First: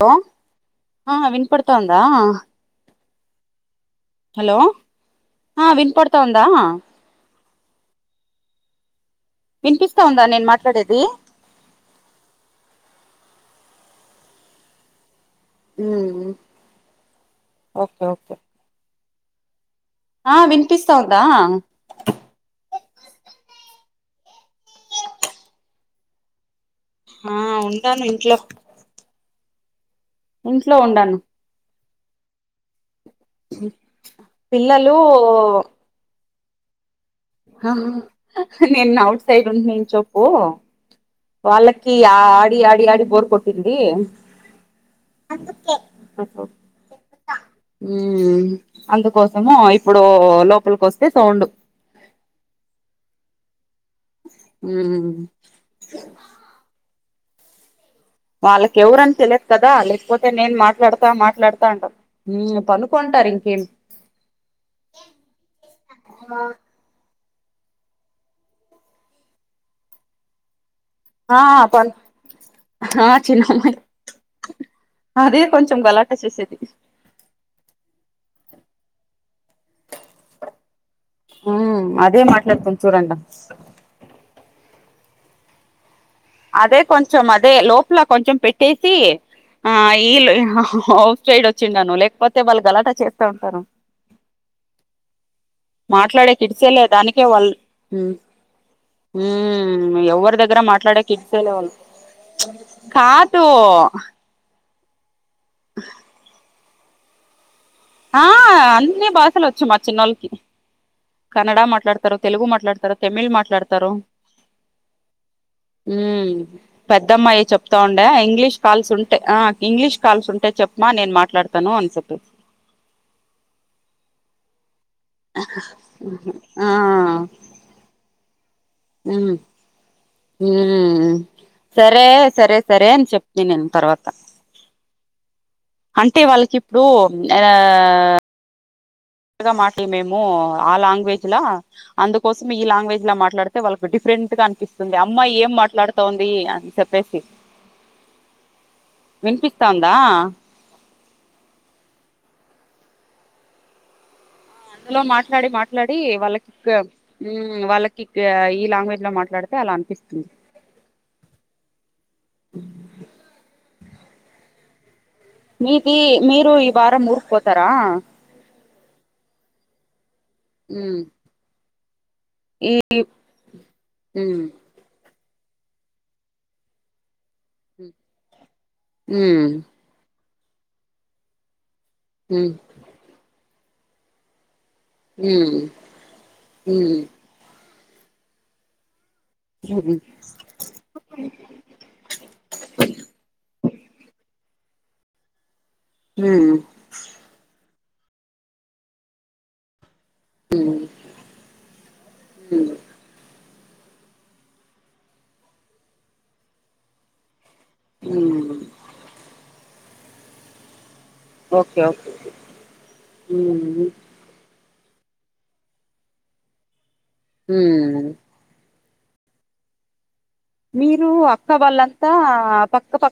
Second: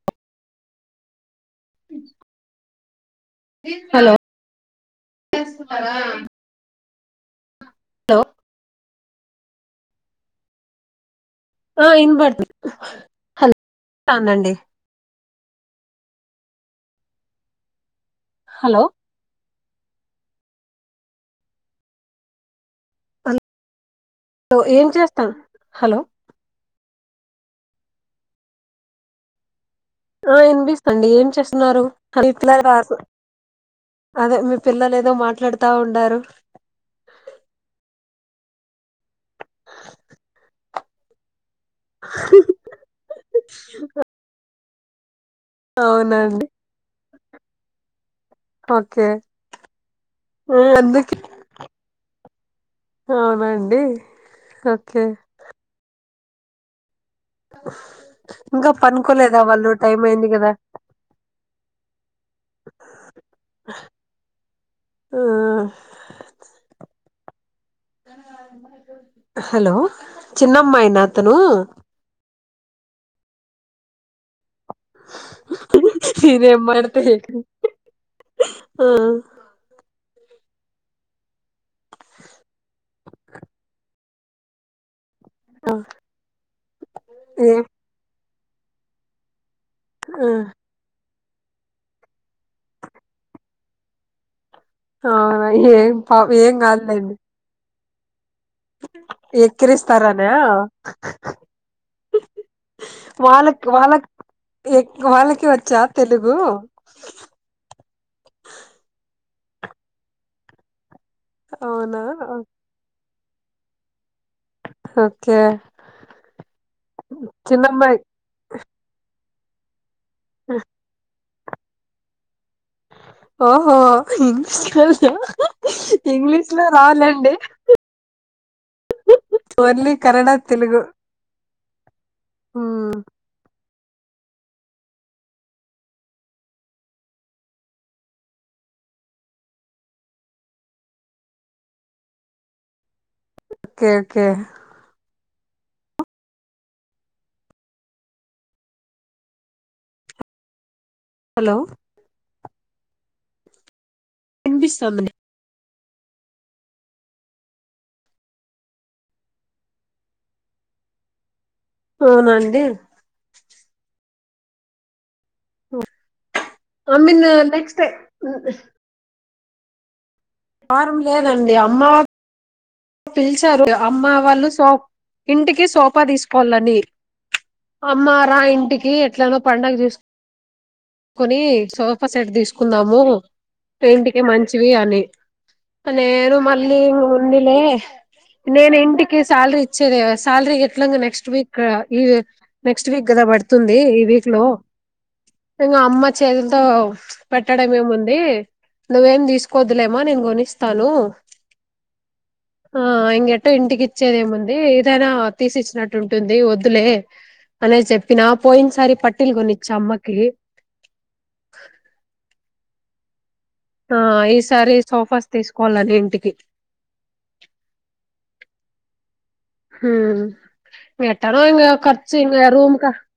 లో ఆ విన్పడ్తాందా హలో ఆ విన్పడ్తాందా లో వినిపిస్తాందా నేను మాట్లాడేది ఆ ఇన్పడ్తుంది హల్ తాందండి మ్ ఓకె ఒక్ హలో ఆ వినిపిస్తావుందా అం ఒ ఏం చేస్తా హలో ఆ ఉంటాను ఇంట్లో ఆ ఇంట్లో ఇన్పిస్తుంది ఉండాను ఏం చేస్తున్నారు [unintelligible] అదే మీ పిల్లలు ఏదో మాట్లాడుతా ఉండారు హా హా నేను ఔట్ సైడ్ నుంచొప్పు వాళ్ళకి ఆ ఆడి ఆడి ఆడి బోర్ కొట్టింది అవునండి ఉమ్ ఓకే అందుకోసము ఇప్పుడు లోపలికి వస్తే అందుకే సౌండు [inaudible] అవునండి ఓకే ఊమ్ [inaudible] ఇంకా వాళ్ళకి ఎవరని పనుకోలేదా తెలియదు వాళ్ళు కదా టైం అయింది లేకపోతే కదా నేను మాట్లాడతా మాట్లాడతా అంటా పనుకోం టారు ఇంకేం ఆ ఆ హలో చిన్నమ్మాయి నాతను ఆ పను ఆ చిన్నమ్మాయి అదే కొంచెం గలాట చేసేది నెంబర్ అడిగితే ఆ హు అదే మాట్లాడుతాం చూడండ ఆ అదే కొంచెం అదే లోపల కొంచెం పెట్టేసి ఆ ఈల్ ఆ ఒ ట్రైడ్ వచ్చిండను లేకపోతే వాళ్ళకి గలాటా చేస్తా ఉంటారు అవునా ఏం పా మాట్లాడే ఏం కిడిచేలే కాదులేండి దానికే వాళ్ళు ఊ ఎక్కిరిస్తారనా ఎవరి దగ్గర మాట్లాడే కిడ్సేలే వాళ్ళు కాదు ఎ వాళ్ళకి వచ్చా తెలుగు ఆ అన్ని భాషలు వచ్చు మా చిన్నోళ్ళకి కన్నడ అవునా మాట్లాడతారు తెలుగు మాట్లాడతారు తమిళ్ మాట్లాడతారు ఓకే ఉ పెద్దమ్మాయి చెప్తా చిన్నమ్మాయి ఉండ ఇంగ్లీష్ కాల్స్ ఉం ఆ ఇంగ్లీష్ కాల్స్ ఉంటే చెప్పమా నేను మాట్లాడతాను అని సెప్పే ఓహో ఇంగ్లీష్ లో ఆ రాలండి ఉమ్ తెలుగు సరే సరే సరే మ్మ్. అని చెప్పిన తర్వాత అంటే వాళ్ళకి ఇప్పుడు ఆ మాట మేము ఆ లాంగ్వేజ్ లా అందుకోసం ఈ లాంగ్వేజ్ ఇలా మాట్లాడితే ఓకే వాళ్ళకి ఓకే డిఫరెంట్ గా అనిపిస్తుంది అమ్మాయి ఏం మాట్లాడుతోంది అని చెప్పేసి వినిపిస్తాందా హలో అందులో వినిపిస్తుంది మాట్లాడి మాట్ మాట్లాడి వాళ్ళక్ ఉమ్ వాళ్ళకి ఈ లాంగ్వేజ్ లో మాట్లాడితే అలా అనిపిస్తుంది అవునండి మీది మీరు ఈ ఐ వారం మీన్ ఊర్కుపోతారా నెక్స్ట్ వారం మ్ లేదండి అమ్మ ఈ పిలిచారు అమ్మ మ్ వాళ్ళు సోప్ ఇంటికి సోఫా తీసుకోవాలని అమ్మారా ఇంటికి ఎట్లానో మ్ పండగ చసు కొని సోఫా సెట్ మ్ తీసుకుందాము ఇంటికే మంచి చిది అని మ్ మ్ నేను మళ్ళీ ఉన్నిలే నేను ఇంటి కి సాలరీ మ్ ఇచ్చేది సాలరీ ఎట్లా నెక్స్ట్ వీక్ నెక్స్ట్ వీక్ కదా పడుతుంది వీక్లో ఇంకా అమ్మ మ్ చేతులతో పెట్టడం ఏముంది నువ్వేమి తీసుకోవద్దులే మ్మ నేను గొని అస్తాను హ ఇంగ్ ట్ో ఇంటికి ఇచ్చేదిేముంది ఏదైనా తీసి ఇచ్చినట్టు ఉంటుంది వద్దులే అనేది చెప్పినా మ్ పోయినసారి పట్టిల్ కొనిచ్చ అమ్మకి ఓకే ఓకే మ్ హ ఈసారి సోఫాస్ తీసుకోవాలని ఇంటికి హమ్ హమ్ మీరు అక్క వాళ్ళంతా రూమ్ క పక్క పక్క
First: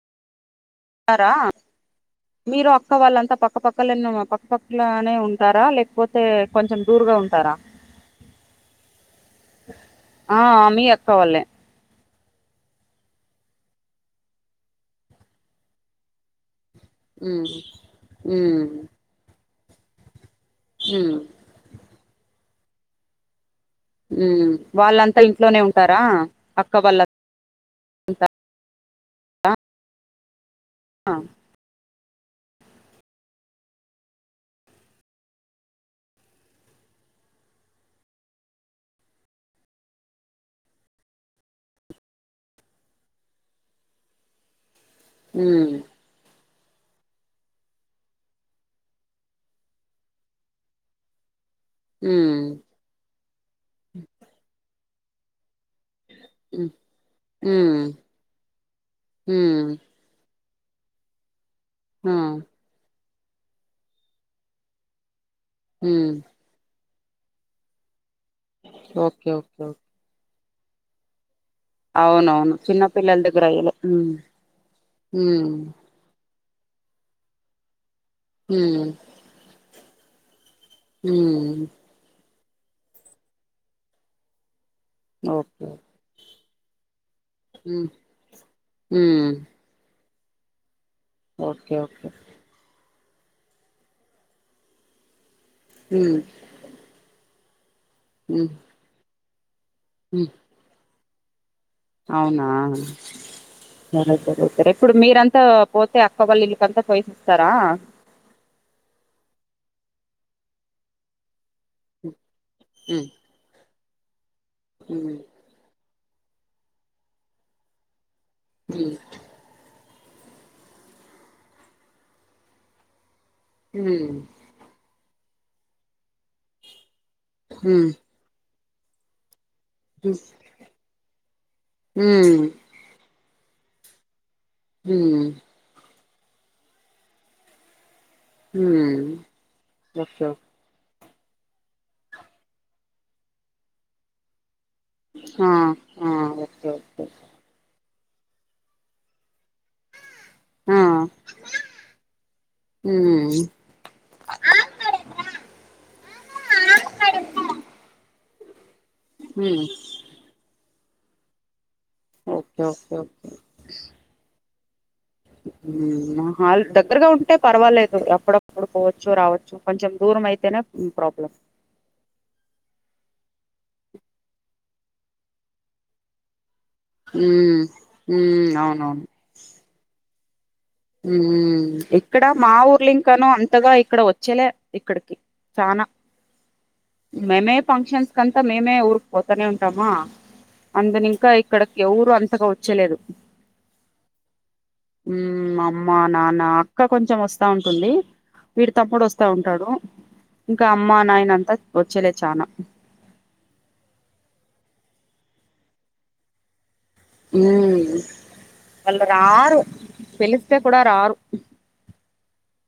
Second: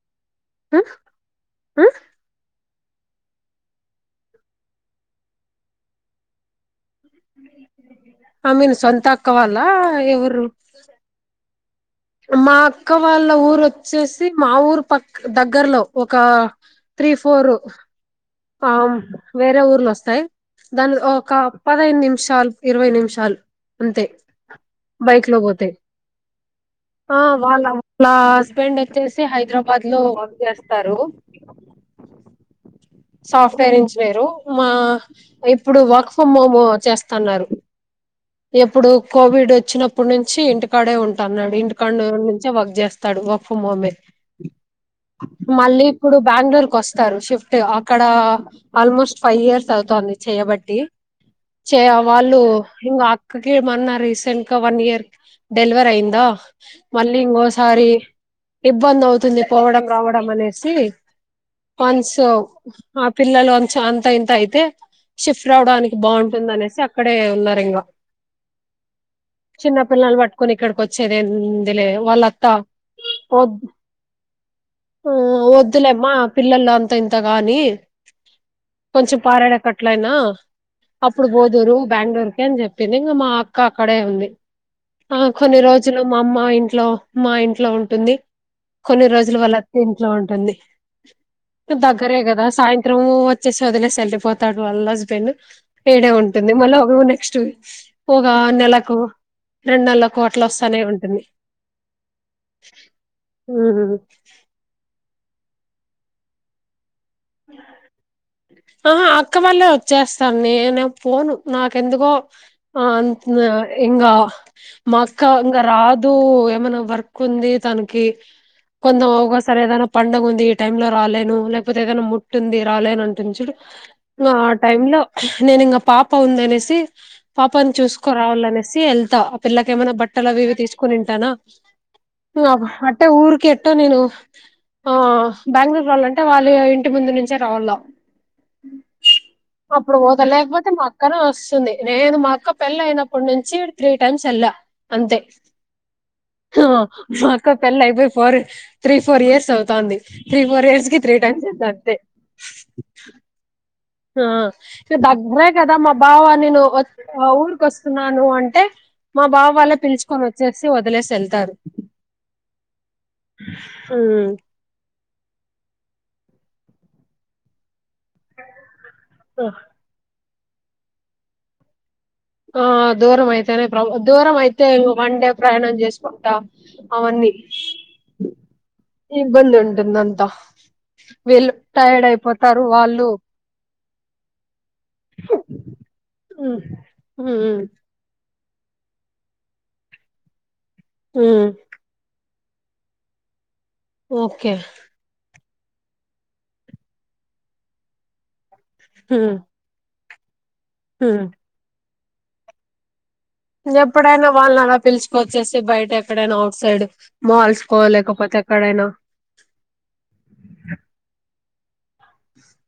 ఆ ారా ఆ మీరు పక్క వాళ్ళంతా పక్కపక్కల పక్కపక్కలనే ఉంటారా లేకపోతే కొంచెం దూరుగా ఉంటారా ఐ మీన్ సొంత అక్క వాళ్ళ ఆ ఎవరు మీ అక్క వాళ్ళే మా అక్క వాళ్ళ ఊరుొచ్చేసి మా ఊరు పక్క దగ్గరలో ఒక త్రీ ఫోర్ మ్ ఉమ్ పామ్ వేరే ఊర్లు వస్తాయి దాని ఉమ్ ఒక పదహైను నిమిషాలు ఇరవై నిమిషాలు అంతే ఉమ్ వాళ్ళంతా బైక్ లో ఇంట్లోనే పోతే ఉంటారా అక్క వాళ్ళంతా అ వాళ్ల [unintelligible] హస్బెండ్ వచ్చేసి హైదరాబాద్ లో వర్క్ చేస్తారు సాఫ్ట్వేర్ ఇంజనీరు మా ఇప్పుడు వర్క్ ఫ్రమ్ హోమ్ చేస్తన్నారు ఎప్పుడు కోవిడ్ వచ్చినప్పుడు నుంచి ఇంటికాడే ఉంటన్నాడు ఇంటికాడు నుంచే వర్క్ చేస్తాడు గఫ మమే ఉమ్ మళ్ళీ ఇప్పుడు బెంగళూరు క వస్తారు షిఫ్ట్ అక్కడ ఆల్మోస్ట్ ఫైవ్ ఇయర్స్ అవుతుంది చేయబట్టి చే ఉమ్ వాళ్ళు ఇంగ అక్కకి మన్నా రీసెంట్ గా వన్ ఇయర్ డెలివర్ అయిందా మళ్ళీ ఉమ్ ఇంగొసారి ఇబ్బంది అవుతుంది ఉమ్ పోవడం రావడం అనేది సి ఆ [unintelligible] ఆ పిల్లలు వన్స అంత ఇంత అయితే ిఫ్ రావడానికి ఉమ్ బాగుంటుంది అనేసి అక్కడే ఉన్నారు ఇంగ ఓకే ఓకే ఓకే కొని ఇక్కడికి వచ్చేదే ఎం లే అవునవును వాళ్ళత్తాద్ చిన్న పిల్లల దగ్గర అయ్యలే ఉమ్ ఉమ్ వద్దులేమ్మా పిల్లలు అంతా ఇంత గాని ఉమ్ కొంచెం పారేడేకట్లయినా అప్పుడు ఉమ్ బోదూరు బెంగళూరు కి అని చెప్పింది ఇంగ మా అక్క అక్కడే ఉంది ఆ కొన్ని ఓకే రోజులు మా అమ్మ ఇంట్లో మా ఇంట్లో ఉమ్ ఉంటుంది కొన్ని ఉమ్ రోజుల వాల్లతి ఇంట్లో ఉంటుంది ఓకే ఓకే దగ్గరే కదా సాయ త్రం వచ్చసి వదిలేసి వెళ్ళపోతాడు వల్ల హస్బెండ్ పేడే ఉమ్ ఉంటుంది మళ్ళీ ఒక నెక్స్ట్ వక్ పోగా ఉమ్ నెలకు రెండు నెల ఉమ్ కోట్లు వస్తానే ఉంటుంది అవునా ఉమ్ సరే సర సరే ఇప్పుడు మీరంతా పోతే ఆక్క కల్లిలుుకాంత ంది ఆ అక్క వాళ్లే వచ్చేస్తాను నేను పోను నాకెందుకో ఆ ఉమ్ ఇంగా మా ఉమ్ అక్క ఇంగా రాదు. దూ ఏమైన్నా వర్క్ ఉంది తనికి కొందం ఒగోసారి ఏదనా పండగ ఉంది ఈ టైమ్ లో రాలేను లేకపోతే ఏదైనా ముట్టుంది రాలేను. టించుడు ఉమ్ ఆ టైమ్ లో నేను ఇంగ పాప ఉంది అనేసి పాపని ఉమ్ చూసుకోరావాలనేసి ఏళ్తా పిల్లకి ఏమైనా ఉమ్ బట్టలు అవి ఇవి తీసుకునింటానా ఉమ్ అ అంటే ఊరికి ఎట్టో నేను ఆ హ్మ్ బెంగళూరు రాలాంటే ఆ వాళ్ళు ఇంటి ముందు నుంచే రావాల హ్మ్ అప్పుడు పోతా ఓకే ఓకే లేకపోతే మా క్కరో వస్తుంది నేను మా అక్క పెళ్ళి అయినప్పటి నుంచి త్రీ టైమ్స్ ఏళ్ళ అంతే ఆ ఆ హ్ ఓకే ఓకే అక్కకి పెళ్ళి అయిపోయి ఫోర్ త్రీ ఫోర్ ఇయర్స్ అవుతాంది. త్రీ ఫోర్ ఇయర్స్ కి త్రీ టైమ్స్ ఇస్తాంది. మ్ ఆ ఇక దగ్గరే కదా మా బావ నేను హో అ ఊరికి వస్తున్నాను అంటే మా బావ హ్మ్ వాళ్ళ పిలుచుకొని వచ్చేసి వదిలేసి ఏళ్తారు. ఓకే ఓకే హ్మ్. సినిమా హాల్ దగ్గరగా ఉంటే పర్వాలే ఎప్పుడప్పుడు పోవచ్చు, రావచ్చు కొంచెం దూరం అయితేనే ప్రాబ్లం ఆ దూరం అయితేనే ప్రబ్ దూరం అయితే వన్ డే ప్రయాణం చేసుకుంటా అవన్నీ హ్మ్ హ్మ్ ఇ బంది ఉంటుందంతా ఉ ఇక్కడ మా వాళ్ళు ఊర్లింకాను అంతగా ఇక్కడ వచ్చేలే ఇక్కడికి ఫానా ఉమ్, మేమే ఉమ్, ఫంక్షన్స్ కంతా మేమే ఊరికు పోతానే ఉంటామా అందుని ఇంకా ఉమ్, ఇక్కడకి ఎవరు అంతగా వచ్చలేదు ఓకే మా అమ్మ నాన్న అక్క కొంచం వస్తా ఉంటుంది. వీడు తప్పుడు వస్తా ఉమ్, ఉంటాడు. ఇంకా అమ్మా ఉమ్. నాయన అంతా వచ్చేలే చానా ఎప్పుడైనా వాళ్ళని అలా పిలుచుక వచ్చేసి బయట ఎక్కడైనా అఔట్ సైడ్ మాల్స్ కో హ్మ్ లేకపోతే ఎక్కడైనా వాళ్ళు రారు పిలిస్తే కూడా రారు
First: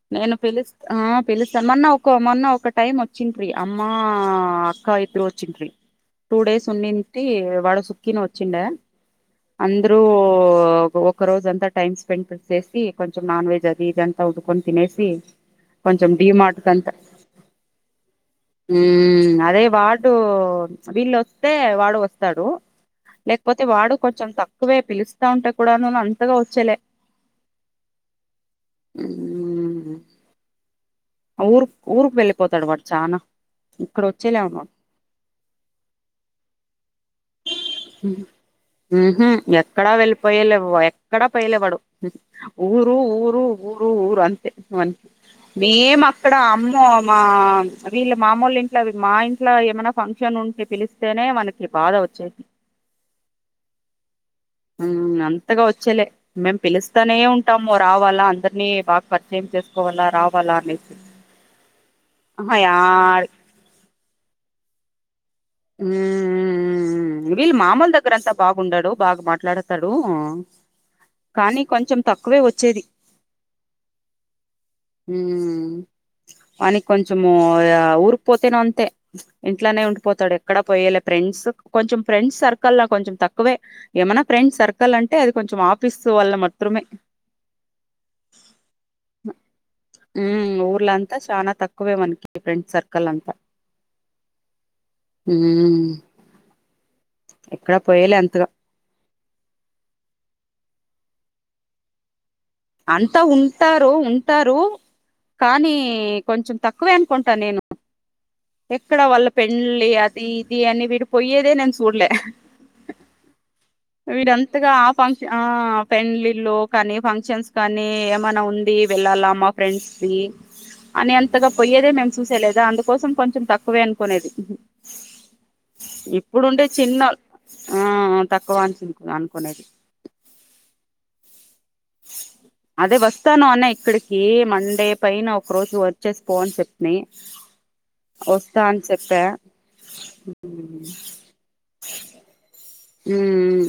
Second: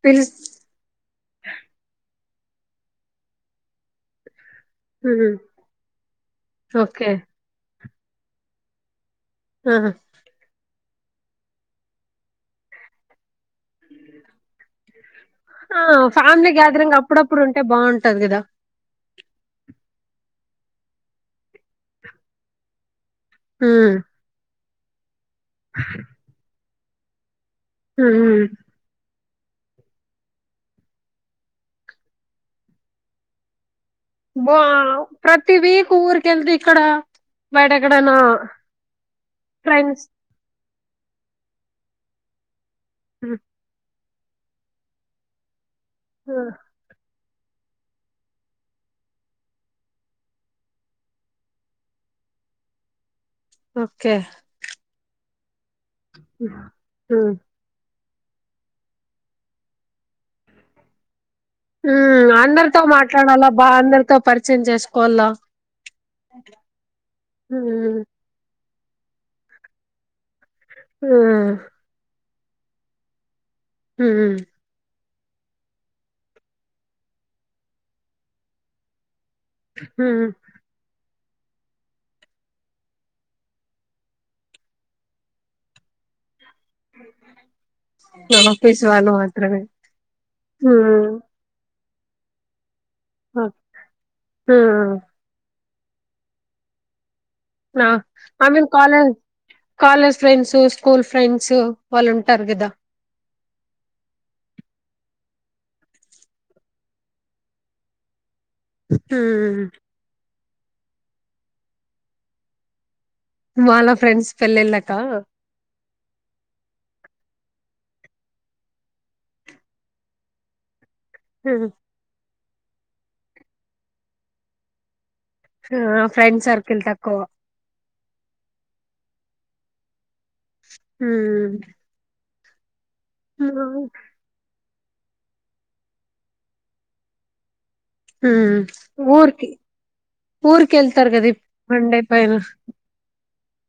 పిలు నేను పిలిస్త ఆ పిలుస్తాను మొన్న ఒక మొన్న ఒక టైం వచ్చింది ఫీ అమ్మా క్కా ఇద్దరు ఉమ్, వచ్చిండ్రి టూ డేస్ ఓకే ఉన్నింటి వాడు సుకిన వచ్చిండే ఆహా. అందరు ఒక రోజ అంతా టైమ్ స్పెండ్ పెసి కొంచెం నాన్ వెజ్ జరిద అంతా ఉడ్కొ తినేసి ఆ కొంచెం ఫ్యామిలీ డీమార్ట్ కంతా గ్యాదరింగ్ అప్పుడప్పుడు ఉంటే బావుంటది కదా ఉమ్ అదే వాటు వీళ్ళొస్తే వాడు వస్తాడు లేకపోతే ఉమ్, వాడు కొంచెం తక్కువే పిలుస్త దా ఉంటా కూడాను అంతగా వచ్చేలే ఉహ ఉమ్ ఊరు ఊరుకి వెళ్ళిపోతాడు వాడు చానా ఇక్కడ వచ్చేలే ఉన్నాడు వావ్ ప్రతి వీక్ ఊరిక వెళ్దు ఇక్కడ బయట ఎక్కడైనా ఉహు ఎక్కడా ఫ్రెండ్స్ వెళ్ళిపోయలా అట్లే పోవాయే ఎక్కడ పైలేవాడు ఊరు ఊరు ఊరు ఊ అంతే మేం అక్కడ అమ్మో మా వీళ్ళ మామూలు ఇంట్ల మా ఇంట్లో ఏమైనా ఫంక్షన్ ఉంటే పిలిస్తేనే మనకి బాధ అవుతు చెవి ఓకే అంతగా వచ్చేలే మేము ఉమ్, పిలుస్తానే ఉమ్. ఉంటాము రావాల అందరినీ బాగా పరిచయం చేసుకోవాలా రావాలా అనేసి ఆహా అందరితో యాడ్ మాట్లాడాలా బా అందరితో పరిచయం చేసుకోవాలా ఉ వీళ్ళ మామూలు ఉమ్ దగ్గర అంతా బాగు ఉండాడు బాగా మాట్లాడతాడు ఉమ్ కానీ కొంచెం తక్కువే వచ్చ చేది ఉమ్మ్ ఉ వానీ కొంచము ఊరుకు పోతేనే అంతే ఇంట్నే ఉండిపోతాడు ఉమ్ ఎక్కడ పోయ ఫ్రెండ్స్ కొంచెం ఫ్రెండ్స్ సర్కల్ కొంచెం తక్కువే ఏమైన్నా ఫ్రెండ్స్ సర్కల్ అంటే అది కొంచెం ఆఫీస్ [unintelligible] చప్పస్ వాలు మాత్ర ఉ ఊర్ల అంతా చానా తక్వే మనకి ఫ్రెండ్స్ సర్ పక్కలంత ఉమ్ ఉమ్మ్ ఆమె college college friends school friends వాళ్ళు ఉంట్ అంతా ఉంటారు ఉంటారు కానీ కొంచెం తక్కువే అనుకుంటా నేను ఎక్కడ వాళ్ళ ఉమ్ పెళ్ళి అది ఇది అని వీరు పోయేదే నేను చూడలే వాళ్ళ ఫ్రెండ్స్ వీరంతగా ఆ పెళ్ళిళ్ళక ఫంక్షన్ ఆ పెళ్లిళ్లు కానీ ఫంక్షన్స్ కానీ ఏమైనా ఉంది వెళ్ళాలా మా ఫ్రెండ్స్ ది అని అంతగా ఉమ్ పొయ్యేదే మేము చూసేలేదా అందుకోసం కొంచెం తక్కువే అనుకునేది ఆ ఫ్రెండ్ ఇప్పుడుంటే సర్కిల్ చిన్న తక్కువ ఆ ఆ తక్కువ అనుకునేది ఉమ్మ్ అదే వస్తాను అన్న ఇక్కడికి మండే పైన ఒక రోజు వర్క్ చేసి పోవని చెప్పినయి మ్ ఊర్కి ఊరిక వెళ్తారు కదా మండే పైన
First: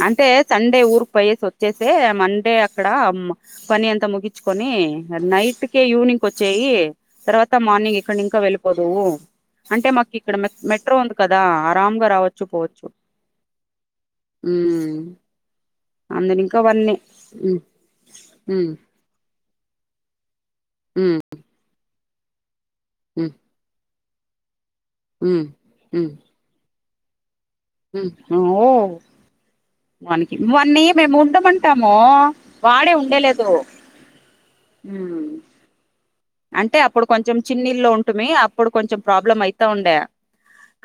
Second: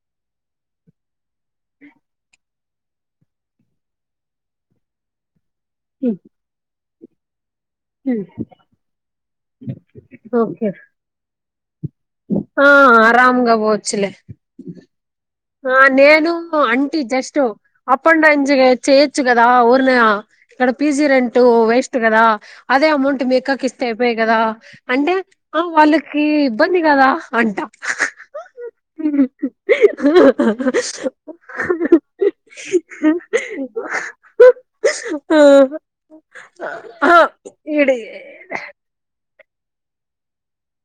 అంటే సండే ఊరుకి పోయేసి వచ్చేసి మండే అక్కడ పని అంతా ముగించుకొని నైట్ కి హ్మ్. ఈవినింగ్ వచ్చేయి తర్వాత మార్నింగ్ ఇక్కడ హ్మ్. ఇంకా వెళ్ళిపోదువు అంటే మాకు ఇక్కడ ఓకే మెట్రో ఉంది కదా ఆరంగా రావచ్చు ఆ పోవచ్చు ఆరాంగా పోవచ్చులే మ్ ఆ నేను aunty just um up and డౌన్జ ఉమ్ చేచ్చుగా ఊరి ఇక్కడ పీజీ ఉమ్ రెంట్ వేస్ట్ కదా అదే అమౌంట్ ఉమ్ మీకి అక్కకి ఇస్తే కదా అంటే ఆ వాళ్ళకి ఇబ్బంది కదా అంట మ్ ఆమ్మో మనకి వాడిని మేము ఉండమంటాము వాడే ఉండేలేదు ఉమ్ ఆ అంటే అప్పుడు కొంచెం చిన్నల్లు ఇడి ఉంటుమి అప్పుడు కొంచెం ప్రాబ్లం అయితా ఉండే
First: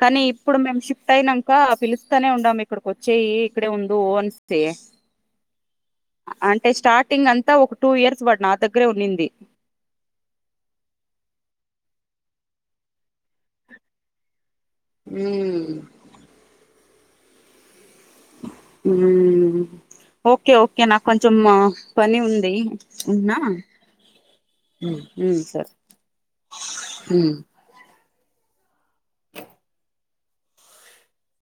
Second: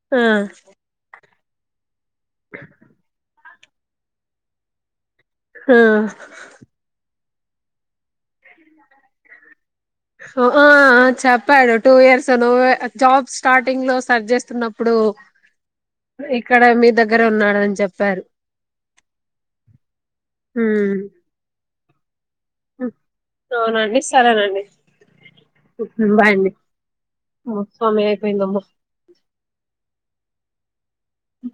కానీ ఆ ఇప్పుడు మేము షిఫ్ట్ అయినాక పిలుస్తానే ఉందాము ఇక్కడకి వచ్చేయి ఇక్కడ ఉ అన్స్తే ఆ అంటే స్టార్టింగ్ అంత అంతా ఒక టూ ఇయర్స్ వాడు నా దగ్గరే ఉన్నింది ఆ చెప్పాడు టూ ఇయర్స్ నువ్ జాబ్ స్టార్టింగ్ లో సర్చ్ చేస్తున్నప్పు ఇప్పుడు ఉమ్ ఇక్కడ మీ దగ్గర ఉన్నాడు అని చెప్ప ఉమ్ ఓకే ఓకే ఉమ్. నాకు కొంచెం పని ఉంది ఉమ్ అవునండి సరేనండి సర బాయ్ అండి ఉమ్ [unintelligible]